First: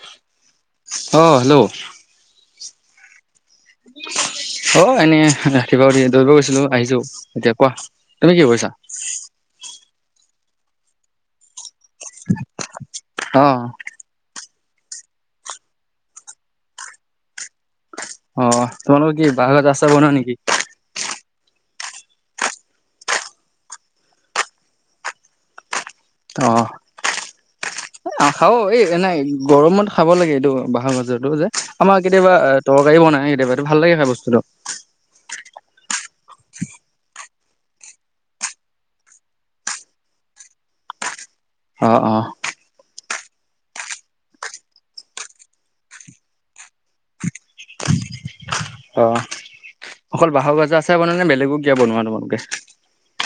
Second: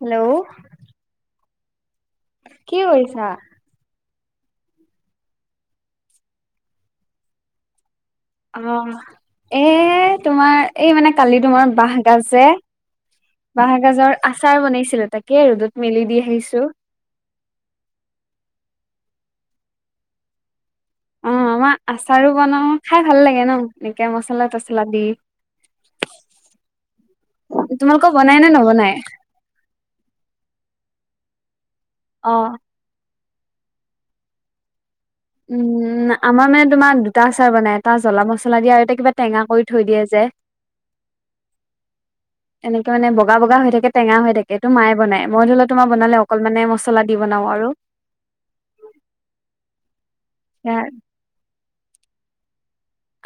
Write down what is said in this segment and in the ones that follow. Hello অ', hello কি কৰিছা অ এনেই ৰাতিপুৱা উঠি দৌৰিব গৈছিলো আহিছো এতিয়া কোৱা তুমি কি কৰিছা অ', এ তোমাৰ এই মানে কালি তোমাৰ বাহ গাজে, অ বাঁহগাজৰ আচাৰ বনাইছিলো তাকে ৰ'দত মেলি দি আহিছো। অ তোমালোকৰ কি বাহৰ আছাৰা বনোৱা নেকি অ আমাৰ আচাৰো বনাওঁ খাই ভাল লাগে ন এনেকে মচলা সচলা দি। অ' তোমালোকৰ আহ বনাই নে খাও এই নবনাই? এনে গৰমত খাব লাগে এইটো বাহৰ গাজৰতো যে আমাৰ অ কেতিয়াবা তৰকাৰী বনাই কেতিয়াবাটো ভাল লাগে খাই বস্তুটো উম', উম'। আমাৰ মানে তোমাৰ দুটা আচাৰ বনাই, এটা জ্বলা মছলা দিয়া আৰু এটা কিবা টেঙা কৰি থৈ দিয়ে যে। [unintelligible] অ অ এনেকে মানে বগা বগা হৈ থাকে টেঙা হৈ থাকে তো মায়ে বনাই মই ধৰি লোৱা তোমাৰ বনালে অকল মানে মছলা দি বনাও আৰু অ অকল বাহৰ গাজৰ আছাৰ বনোৱা নে বেলেগো কিবা বনোৱা তোমালোকে।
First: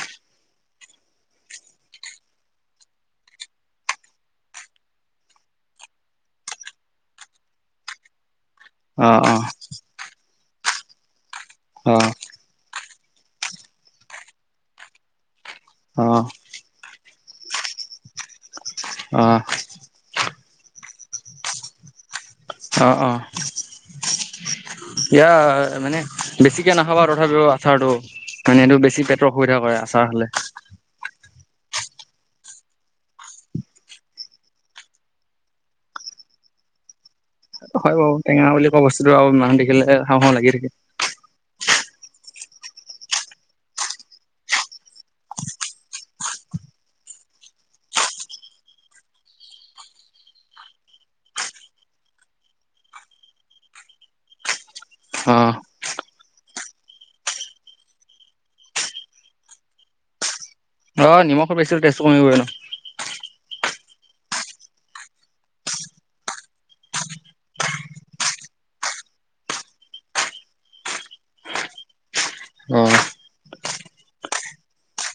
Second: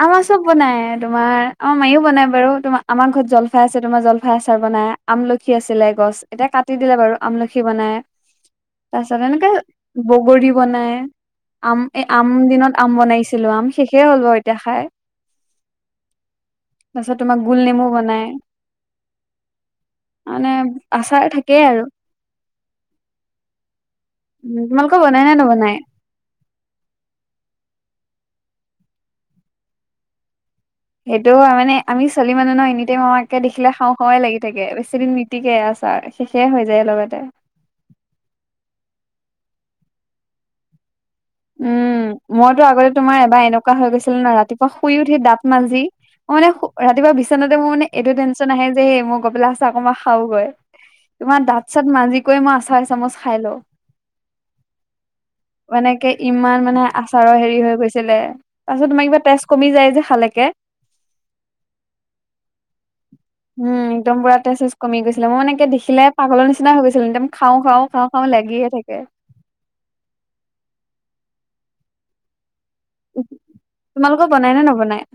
আমাৰ চব বনায় তোমাৰ আমাৰ মাইও বনাই বাৰু তোমাৰ আমাৰ ঘৰত জলফাই আছে তোমাৰ জলফাই আচাৰ বনায়। আমলখি আছিলে গছ, এতিয়া কাটি দিলে বাৰু আমলখি বনাই। তাৰ অ পিছত অ এনেকে বগৰী বনাই আম অ এ আম আমৰ দিনত আম বনাইছিলো আম শেষেই হ'ল বাৰু এতিয়া খাই অ' তাৰপিছত তোমাক গোল নেমু বনাই। অ' মানে আচাৰ থাকেই আৰু অ', অ'। উ তোমালোকৰ বনাই ইয়া নে নবনাই মানে বেছিকে নাখাবা তথাপিও আচাৰটো মানে এইটো বেছি পেটৰ অসুবিধা কৰে আচাৰ হ'লে সেইটো মানে আমি চলি মানুহ ন এনিটাইম আমাকে দেখিলে খাওঁ খাৱাই লাগি থাকে বেছিদিন গতিকে আছাৰ শেষে হৈ যায় লগতে হয় বাৰু টেঙা বুলি কোৱা বস্তুটো আৰু মানুহ দেখিলে খাওঁ খাওঁ লাগি থাকে। উম মইতো আগতে তোমাৰ এবাৰ এনেকুৱা হৈ গৈছিল ন ৰাতিপুৱা শুই উঠি দাঁত মাজি মই মানে ৰাতিপুৱা বিচনাতে মোৰ মানে এইটো টেনশন আহে যে এই মই গৈ পেলায় আছাৰ অলপ খাওগৈ তোমাৰ দাঁত চাত মাজি কৈ মই আচাৰ এচামুচ খাই লওঁ। অ। মানেকে ইমান মানে আচাৰৰ হেৰি হৈ গৈছিলে। পাছত তোমাক কিবা তেজ কমি যায় যে খালেকে। অ নিমখো বেছি হল তেষ্টো কমিবই ন। উম, একদম পুৰা তেজ-চেজ কমি গৈছিলে, মই [unintelligible] দেখিলে পাগলৰ নিচিনা হৈ গৈছিলো। একদম খাও খাও খাওঁ। অ, লাগিয়ে থাকে। অ', তোমালোকৰ বনাই নে নবনাই?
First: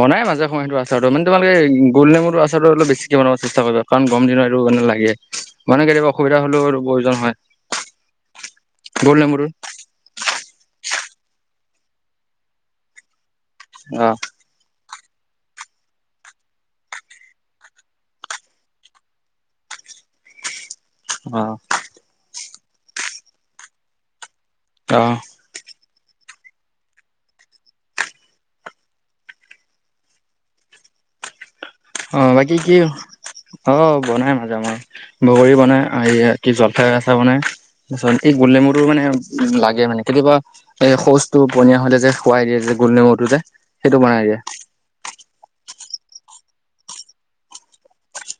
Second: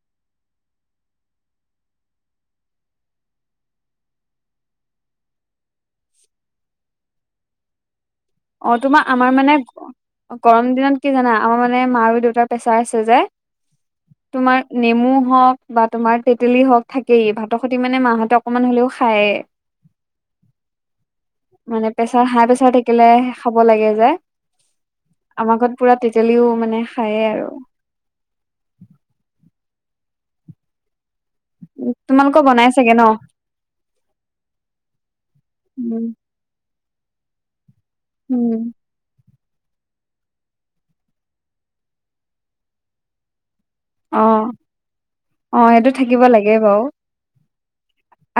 বনাই মাজে সময় তোৰ সেইটো আচাৰটো মানে, তোমালোকে গোল নেমুটো আচাৰটো অলপ বেছিকে বনাব চেষ্টা কৰিবা। কাৰণ গৰম দিনত এইটো এনেও লাগে, মানে কেতিয়াবা অসুবিধা হ'লেও প্ৰয়োজন হয়। অ', তোমাৰ গোল আমাৰ নেমুটোৰ মানে গৰম দিনত কি জানা, আমাৰ মানে মা আৰু দেউতাৰ প্ৰেছাৰ আছে যে। অহ। তোমাৰ নেমু হওক বা তোমাৰ তেতেলী হওক থাকেই। ভাতৰ খতি মানে মা হতক অকমান হ'লেও খায়ে। অ'। মানে প্ৰেচাৰ হাই প্ৰেচাৰ থাকিলে হে খাব লাগে যে। অ। আমাৰ ঘৰত পুৰা তেঁতেলিও মানে খায়ে আৰু। অ তোমালোকৰ বাকী বনাই কি চাগে ন অ বনাই মাজে সময়, বগৰী বনাই অ উম ইয়াত। কি জলফাই আচাৰ বনাই। তাছত এই গোল উম নেমুটো মানে লাগে মানে। কেতিয়াবা এই শৌচটো পনীয়া হলে যে খুৱাই দিয়ে যে গোল নেমুটো যে। সেইটো বনাই দিয়ে অ', অ', সেইটো থাকিব লাগে বাও।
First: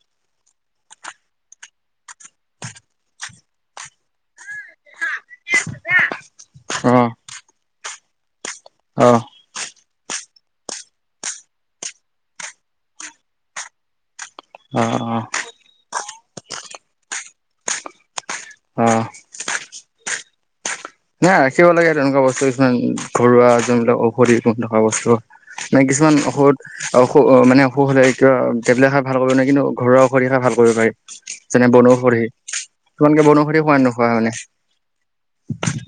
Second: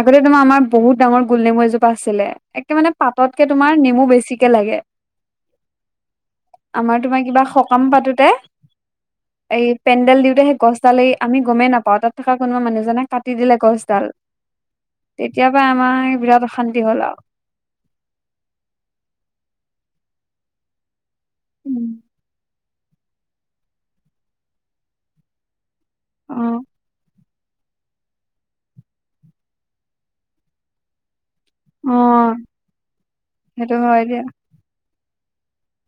আগতে তোমাৰ আমাৰ বহুত ডাঙৰ গোল নেমু এজোপা আছিলে। একে মানে পাততকে তোমাৰ নেমু বেছিকে লাগে। আমাৰ অ', তোমাৰ কিবা সকাম পাতোতে। অ'। এই পেণ্ডেল দিওঁতে সেই গছডাল এই আমি গমেই নাপাওঁ। তাত থকা কোনোবা মানুহজনে কাটি দিলে গছডাল। অ', অ'। তেতিয়াৰ পৰা আমাৰ বিৰাট অশান্তি হ'ল আৱ। অহ। নাই ৰাখিব উম। লাগে তেনেকুৱা বস্তু কিছুমান ঘৰুৱা যোনবিলাক ঔষধি গুণ থকা বস্তু। [unintelligible] কিছুমান অ ঔষধ ঔ অ মানে অসুখ হ'লে কিবা টেবলেত খাই ভাল কৰিব নে কিনো, ঘৰুৱা ঔষধি খাই ভাল কৰিব পাৰি। যেনে অ বনৌষধি তোমানকে বনৌষধি সেইটো খোৱা হয় নোখোৱা দিয়া মানে।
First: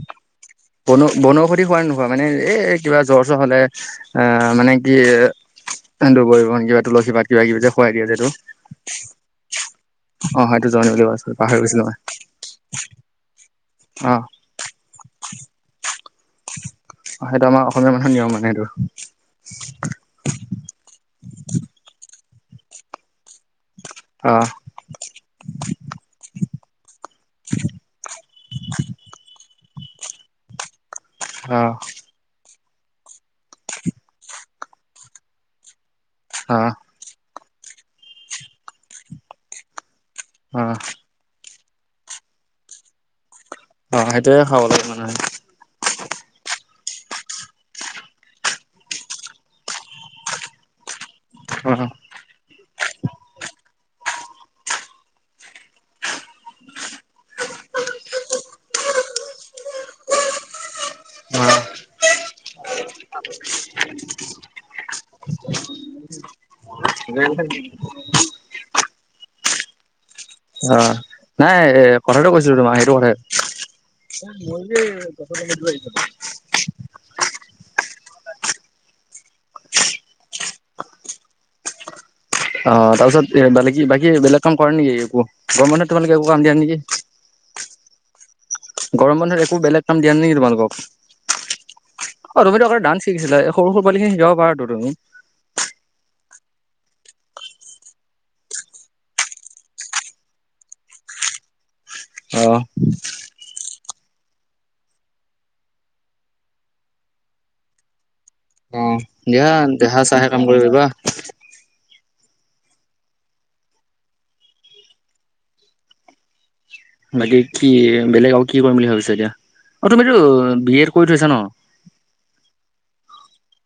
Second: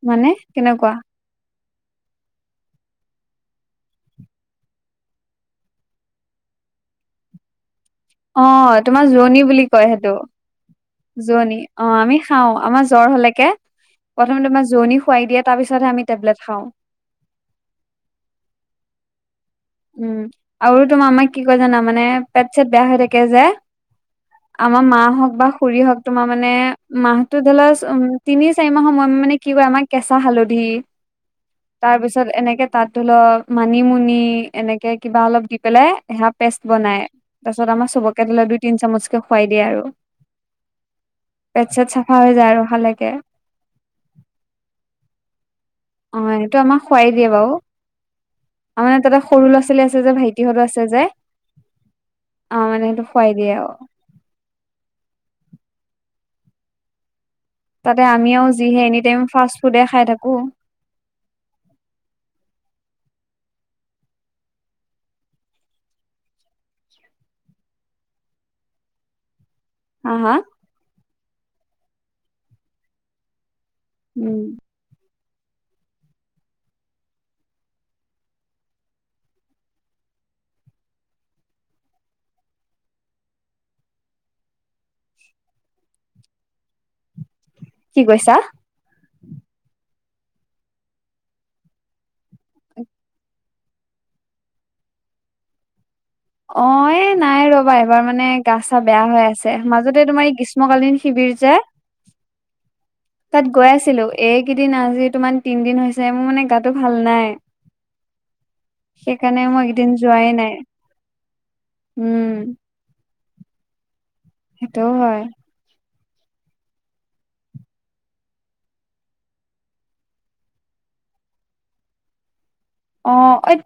মানে কেনেকুৱা? বন বনৌষধি খোৱা নোখোৱা, মানে এ কিবা জ্বৰ চ্বৰ হলে আহ মানে কি দূবৰিবন কিবা তুলসী [unintelligible] কিবা কিবি যে খুৱাই দিয়ে যে। এইটো অ, তোমাৰ জোৰণী বুলি কয় সেইটো। অ সেইটো [unintelligible] জোৰণী। গৈছিলো অ', মই আমি খাও আমাৰ জ্বৰ হলেকে অ প্ৰথমে তোমাৰ জোৰণি খোৱাই দিয়ে। তাৰ পিছতহে আমি টেবলেট খাও। অ সেইটো আমাৰ অসমীয়া মানুহৰ নিয়ম মানে সেইটো। উম' আৰু তোমাৰ আমাক কি কয় জানা, মানে পেট চেট বেয়া হৈ থাকে যে। অ'। আমাৰ মাহ হওক বা খুৰী হওক তোমাৰ মানে, মাহটো ধৰি লোৱা উম' তিনি চাৰি মাহ [unintelligible] মানে কি কয় আমাক কেঁচা হালধি। অ'। তাৰ পিছত এনেকে তাত ধলি ল মানিমুনি এনেকে কিবা অলপ দি পেলাই এহা অ পেষ্ট বনাই তাৰ পিছত আমাৰ চবকে ধৰি ল দুই তিনি চামুচকে খুৱাই দিয়ে আৰু অ' পেট চেট চাফা হৈ যায় আৰু ভালেকে অ সেইটোয়ে খাব লাগে মানুহে অ', এইটো আমাক খোৱাই দিয়ে বাও আমাৰ তাতে সৰু ল'ৰা ছোৱালী আছে যে ভাইটিহঁতো আছে যে [unintelligible] অ মানে সেইটো খোৱাই দিয়ে আউ তাতে আমিও যিহে এনি টাইম ফাষ্ট ফুডে খাই থাকো [unintelligible] [unintelligible] [unintelligible] হা হা অ', নাই কথাটো কৈছিলো তোমাক, সেইটো কথাই। উম [unintelligible] [unintelligible] অ তাপিছত এ বেলেগ কি বাকী বেলেগ কাম কৰা নাই নেকি একো গৰমে বন্ধত তোমালোকে একো কাম দিয়া নাই নিকি? কি কৈছা? গৰম বন্ধত একো বেলেগ কাম দিয়া নাই নেকি তোমালোকক অ তুমিতো আগ ডান্স শিকিছিলা সৰু সৰু পোৱালিখিনিক শিকাব পাৰা ত তুমি। অ এ নাই ৰবা এবাৰ মানে গা চা বেয়া হৈ আছে মাজতে তোমাৰ কিছু গ্ৰীষ্মকালীন শিবিৰ যে অ' তাত গৈ আছিলো এইকেইদিন আজি তোমাৰ তিনদিন হৈছে মোৰ মানে গাটো ভাল নাই। অ দিয়া সেকাৰণে মই এইকেদিন দেহা চাহে যোৱাই কাম নাই। কৰিব পাৰিবা উম। সেইটোও হয়। বাকী কি বেলেগ আৰু কি কৰিম বুলি ভাবিছা এতিয়া? অ, তুমিটো বি এড কৰি থৈছা ন'? অ। এ,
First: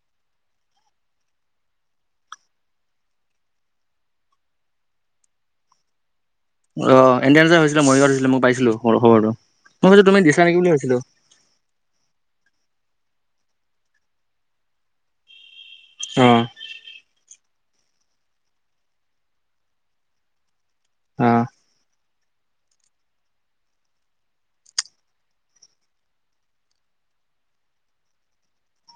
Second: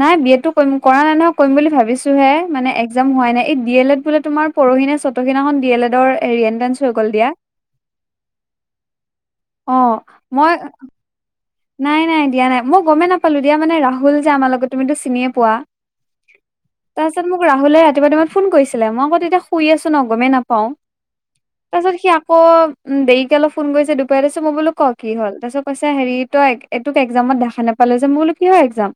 নাই বি এল এডটো কৰিম কৰা নাই নহয় কৰিম বুলি ভাবিছোঁহে মানে এক্সজাম হোৱাই নাই এই ডি এল এড বোলে তোমাৰ পৰহি নে চতসি দিনাখন ডি এলেডৰ এৰিএন অ এণ্ট্ৰেঞ্চ জাম হৈছিলে মৰিগাঁওত হৈছিলে মই পাইছিলো মোৰ খবৰটো মই অ', ভাবিছো তুমি দিছা মই নিকি বুলি ভাবছিলো নাই নাই দিয়া নাই মই গমেই নাপালো দিয়া মানে ৰাহুল যে আমাৰ লগত তুমিতো চিনিয়ে পোৱা। অ। তাৰপিছত মোক ৰাহুলে ৰাতিপুৱা ৰাতিপুৱা ফোন কৰিছিলে মই আকৌ তেতিয়া শুই আছো ন গমেই নাপাও অ তাৰ পিছত সি আকৌ উম দেৰিকে অলপ ফোন কৰিছে দুপৰীতেছে মই বোলো ক কি হল তাৰপিছত কৈছা হেৰি তই এইটোক একজামত দেখা নাপালো যে মই বোলো কিহৰ একজাম?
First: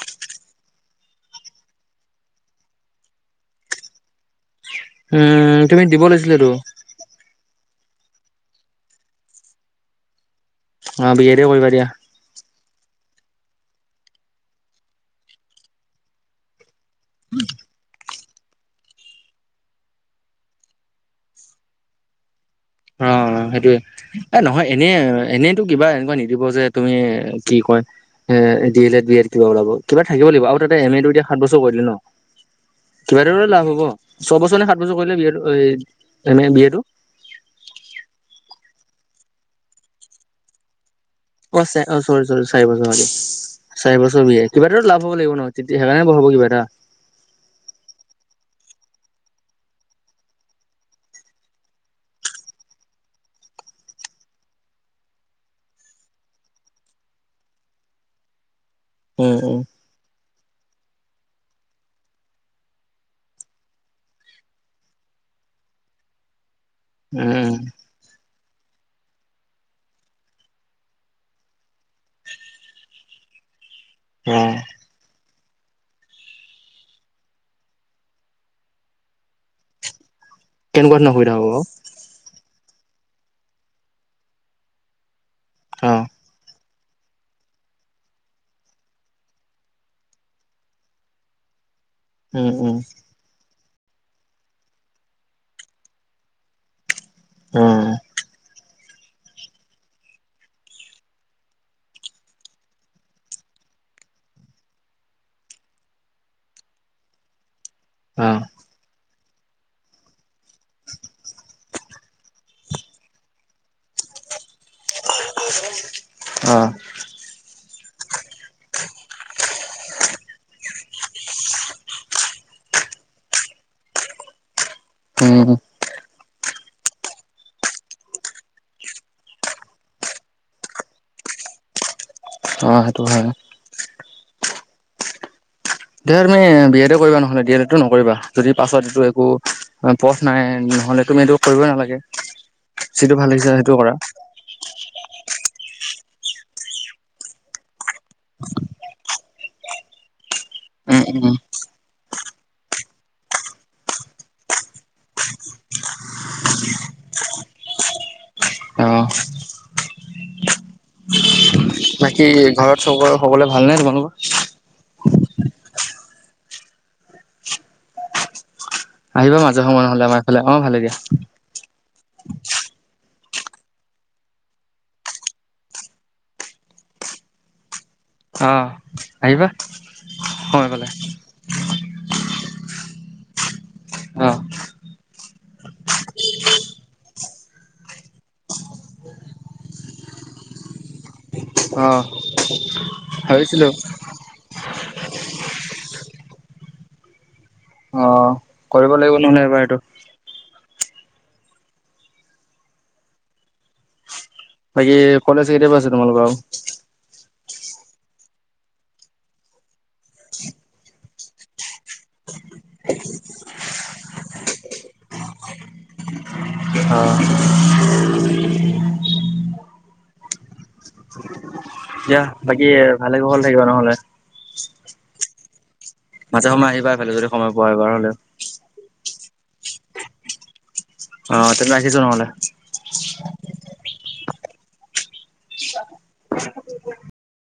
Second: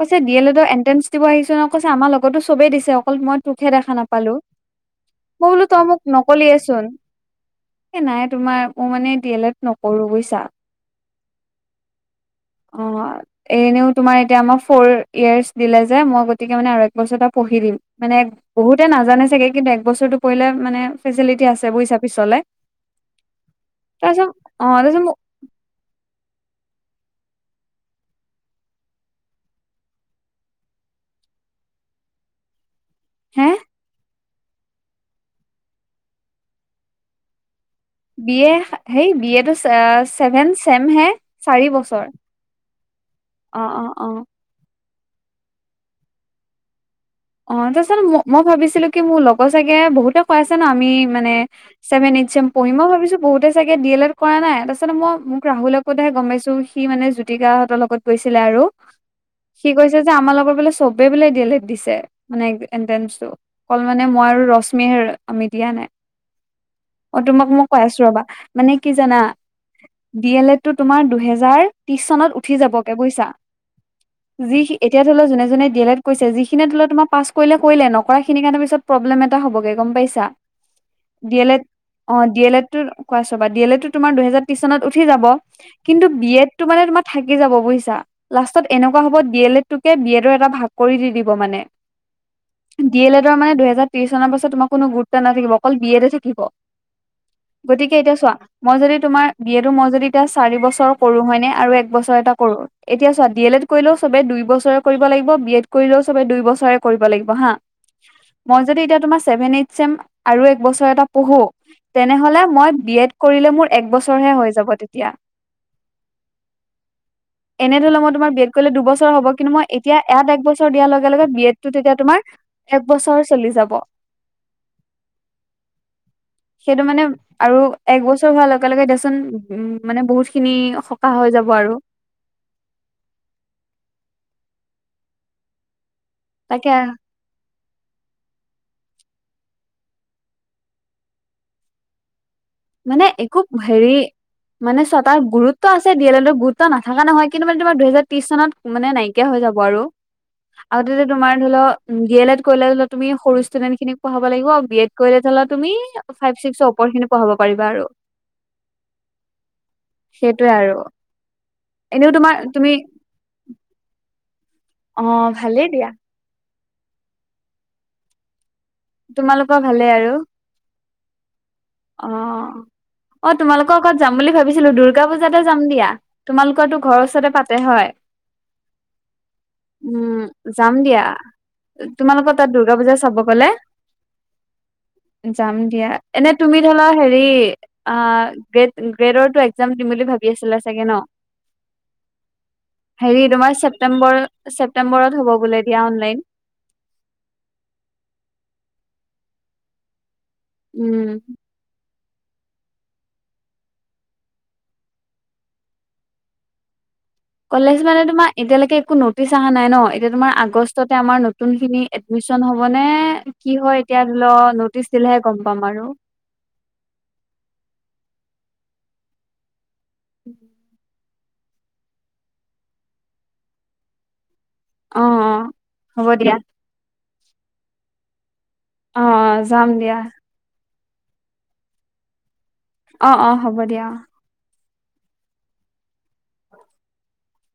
কৈছে ডি এল এডৰ এণ্ট্ৰেন্ঞ্চ দিব আহিছো ন কৈছে আমাৰ লগতো চবেই দিছে অকল মই তোকহে দেখা নাপালো। মই উম বোলো তুমি তই মোক দিব লাগিছিলেতো নকলিয়ে চোন এ নাই তোমাৰ মোৰ মানে ডি এলেড নকৰো বুইছা। অ বি এ দে কৰিবা দিয়া অ এনেও তোমাৰ এতিয়া আমাৰ ফ'ৰ ইয়েৰ্চ দিলে যে মই গতিকে মানে আৰু এবছৰটা পঢ়ি দিম। মানে বহুতে নাজানে চাগে কিন্তু একবছৰটো পৰিলে মানে ফেচিলিটি আছে বুইছা পিছলে। অঁ সেইটোৱে তাৰপিছত এ অ নহয় এনেই তাৰপিছত মোক এনেইত- টো কিবা এনেকুৱা নিদিব যে তুমি কি কয়- এ D El Ed B A কিবা ওলাব কিবা থাকিব লাগিব আও তাতে এম এ টো এতিয়া সাত বছৰ কৰি দিলে ন? কিবা হে এটাটো লাভ হ'ব ছয়বছৰ নে সাত বছৰ কৰিলে B A M A B এটো? বি এ সেই বি এটো ছেভেন চেম হে। অ চাৰি চে অ বছৰ। চৰি চাৰি বছৰ পা অ দিয়ে অ চাৰি অ। বছৰ বিয়ে। কিবা এটাটো লাভ হ' লাগিব ন তেতি সেইকাৰণেহে পঢ়াব কিবা এটা। অ, তাছত মই ভাবিছিলো কি মোৰ লগৰ চাগে বহুতে কৈ আছে ন' আমি মানে- ছেভেন এইটছে পঢ়ি মই ভাবিছো বহুতে চাগে ডি এলত কৰা নাই তাপাছত মই মোক ৰাহুলে- কওতেহে গম পাইছো সি মানে জ্যোতিকাহঁতৰ লগত গৈছিলে আৰু। উম উম সি কৈছে যে আমা লগৰ বোলে চবেই বোলে ডি এ লেদ দিছে। মানে এন্টেনছ অকল মানে মই আৰু ৰশ্মিয়েহে আমি দিয়া নাই। অঁ, উম তোমাক উম মই কৈ আছো ৰ'বা মানে কি জানা? ডি এল এড টো তোমাৰ দুহেজাৰ ত্ৰিশ চনত উঠি যাবগে বুজিছা। অ যি এতিয়া ধৰিল যোনে যোনে ডিয়েলেত কৰিছে যিখিনি ধৰি লও তোমা- পাছ কৰিলে কৰিলে নকৰাখিনিৰ কাৰণে পিছত প্ৰব্লেম এটা হ'বগে গম পাইছা। কেনেকুৱা ধৰণৰ অসুবিধা হব? অঁ, ডি এল এডতো কোৱাছবা ডি এ লেট তোমাৰ দুহেজাৰ ত্ৰিশ চনত উঠি যাব। অ কিন্তু, বিয়েড টো মানে তোমাৰ থাকি যাব বুইছা। লাষ্টত এনেকুৱা হ'ব ডি এল এডটোকে বি এডৰ এটা ভাগ কৰি দি দিব মানে। উম উম ডি এল এডৰ মানে দুহেজাৰ ত্ৰিশ চনৰ পাছত তোমাক কোনো গুৰুত্ব নাথাকিব অকল বি এডে থাকিব। অ গতিকে, এতিয়া চোৱা। মই যদি তোমাৰ বিয়েটো মই যদি এতিয়া চাৰি বছৰ কৰো হয় নে আৰু এক বছৰ এটা কৰোঁ। এতিয়া চোৱা ডি এল এড কৰিলেও চবে দুই বছৰে কৰিব লাগিব বি এড কৰিলেও চবে দুই বছৰে। কৰিব লাগিব হাঁ অ মই যদি এতিয়া তোমাৰ চেভেন এইট চেম আৰু এক বছৰ এটা পঢ়ো- তেনেহলে মই বি এড কৰিলে মোৰ এক বছৰ হে হৈ যাব তেতিয়া। অঁহ। এনে ধৰি ল মই তোমাৰ বি এড কৰিলে দুবছৰ হব কিন্তু মই এতিয়া এয়াত এক বছৰ দিয়াৰ লগে লগে বি এড- টো তেতিয়া তোমাৰ এক বছৰ চলি যাব। উম' সেইটো মানে- আৰু এক বছৰ হোৱাৰ লগে লগে দেচোন উম মানে বহুত খিনি সকাহ হৈ যাব আৰু। অ‍ঁ সেইটো হয়। এ তাকে বি এডে কৰিবা নহ'লে ডি এ লেডটো নকৰিবা। যদি পাছত এইটো একো পথ নাই নহলে তুমি এইটো কৰিবই নালাগে। মানে যিটো ভাল একো লাগিছে সেইটো কৰা হেৰি- মানে চোৱা তাৰ গুৰুত্ব আছে ডি এ লেডৰ গুৰুত্ব নাথাকা নহয় কিন্তু মানে তোমাৰ দুহেজাৰ ত্ৰিশ চনত- মানে নাইকিয়া হৈ যাব আৰু। আৰু উম তেতিয়া উম তোমাৰ ধৰি ল ডি এ লেড কৰিলে তুমি সৰু ষ্টুডেন্ট খিনিক পঢ়াব লাগিব আৰু বি এড- কৰিলে তুমি ফাইভ ছিক্সৰ ওপৰ খিনি পঢ়াব- পাৰিবা আৰু অ সেইটোৱে আৰু। এনেও বাকী তোমাৰ তুমি ঘৰত চব সকলোৱে ভাল নে তোমালোকৰ? অঁ ভালেই দিয়া। আহিবা তোমালোকৰ মাজে সময়ে ভালেই নহ'লে আৰু আমাৰ এইফালে। অঁ ভালে দিয়া। অ, অ, তোমালোকৰ ঘৰত যাম বুলি ভাবিছিলো দুূৰ্গা পূজাতে যাম দিয়া। তোমালোকৰ তো ঘৰৰ ওচৰতে পাতে হয়? অ আহিবা উম, সময় যাম পালে দিয়া। তোমালোকৰ তাত দূৰ্গা পূজা চাব গলে অ যাম দিয়া, এনে- তুমি ধৰা হেৰি - অ গ্ৰেড গ্ৰেডৰটো একজাম দিম বুলি ভাবি আছিলা চাগে ন? অ হেৰি তোমাৰ ভাবিছিলো ছেপ্তেম্বৰ ছেপ্তেম্বৰত হ'ব বোলে এতিয়া অনলাইন। অ, কৰিব লাগিব ন'হলে এইবাৰ এইটো। উম। বাকী কলেজ কেতিয়া পা আছে তোমালোক আৰু? কলেজ মানে তোমাৰ এতিয়ালৈকে একো নটিচ অহা নাই ন' এতিয়া তোমাৰ আগষ্টতে আমাৰ নতুন খিনি - এডমিশ্যন হ'ব নে, কি হয় এতিয়া ধৰি লও নটিচ দিলেহে গম পাম আৰু। অ। [unintelligible] দিয়া বাকী ভালে কুশলে থাকিবা নহলে। অ অ। হ'ব দিয়া মাজে সময়ে আহিবা এইফালে যদি সময় পোৱা এবাৰ হলেও। অ অ, যাম দিয়া। অ তেন্তে ৰাখিছোঁ নহলে। অ, অ, হ'ব দিয়া অ।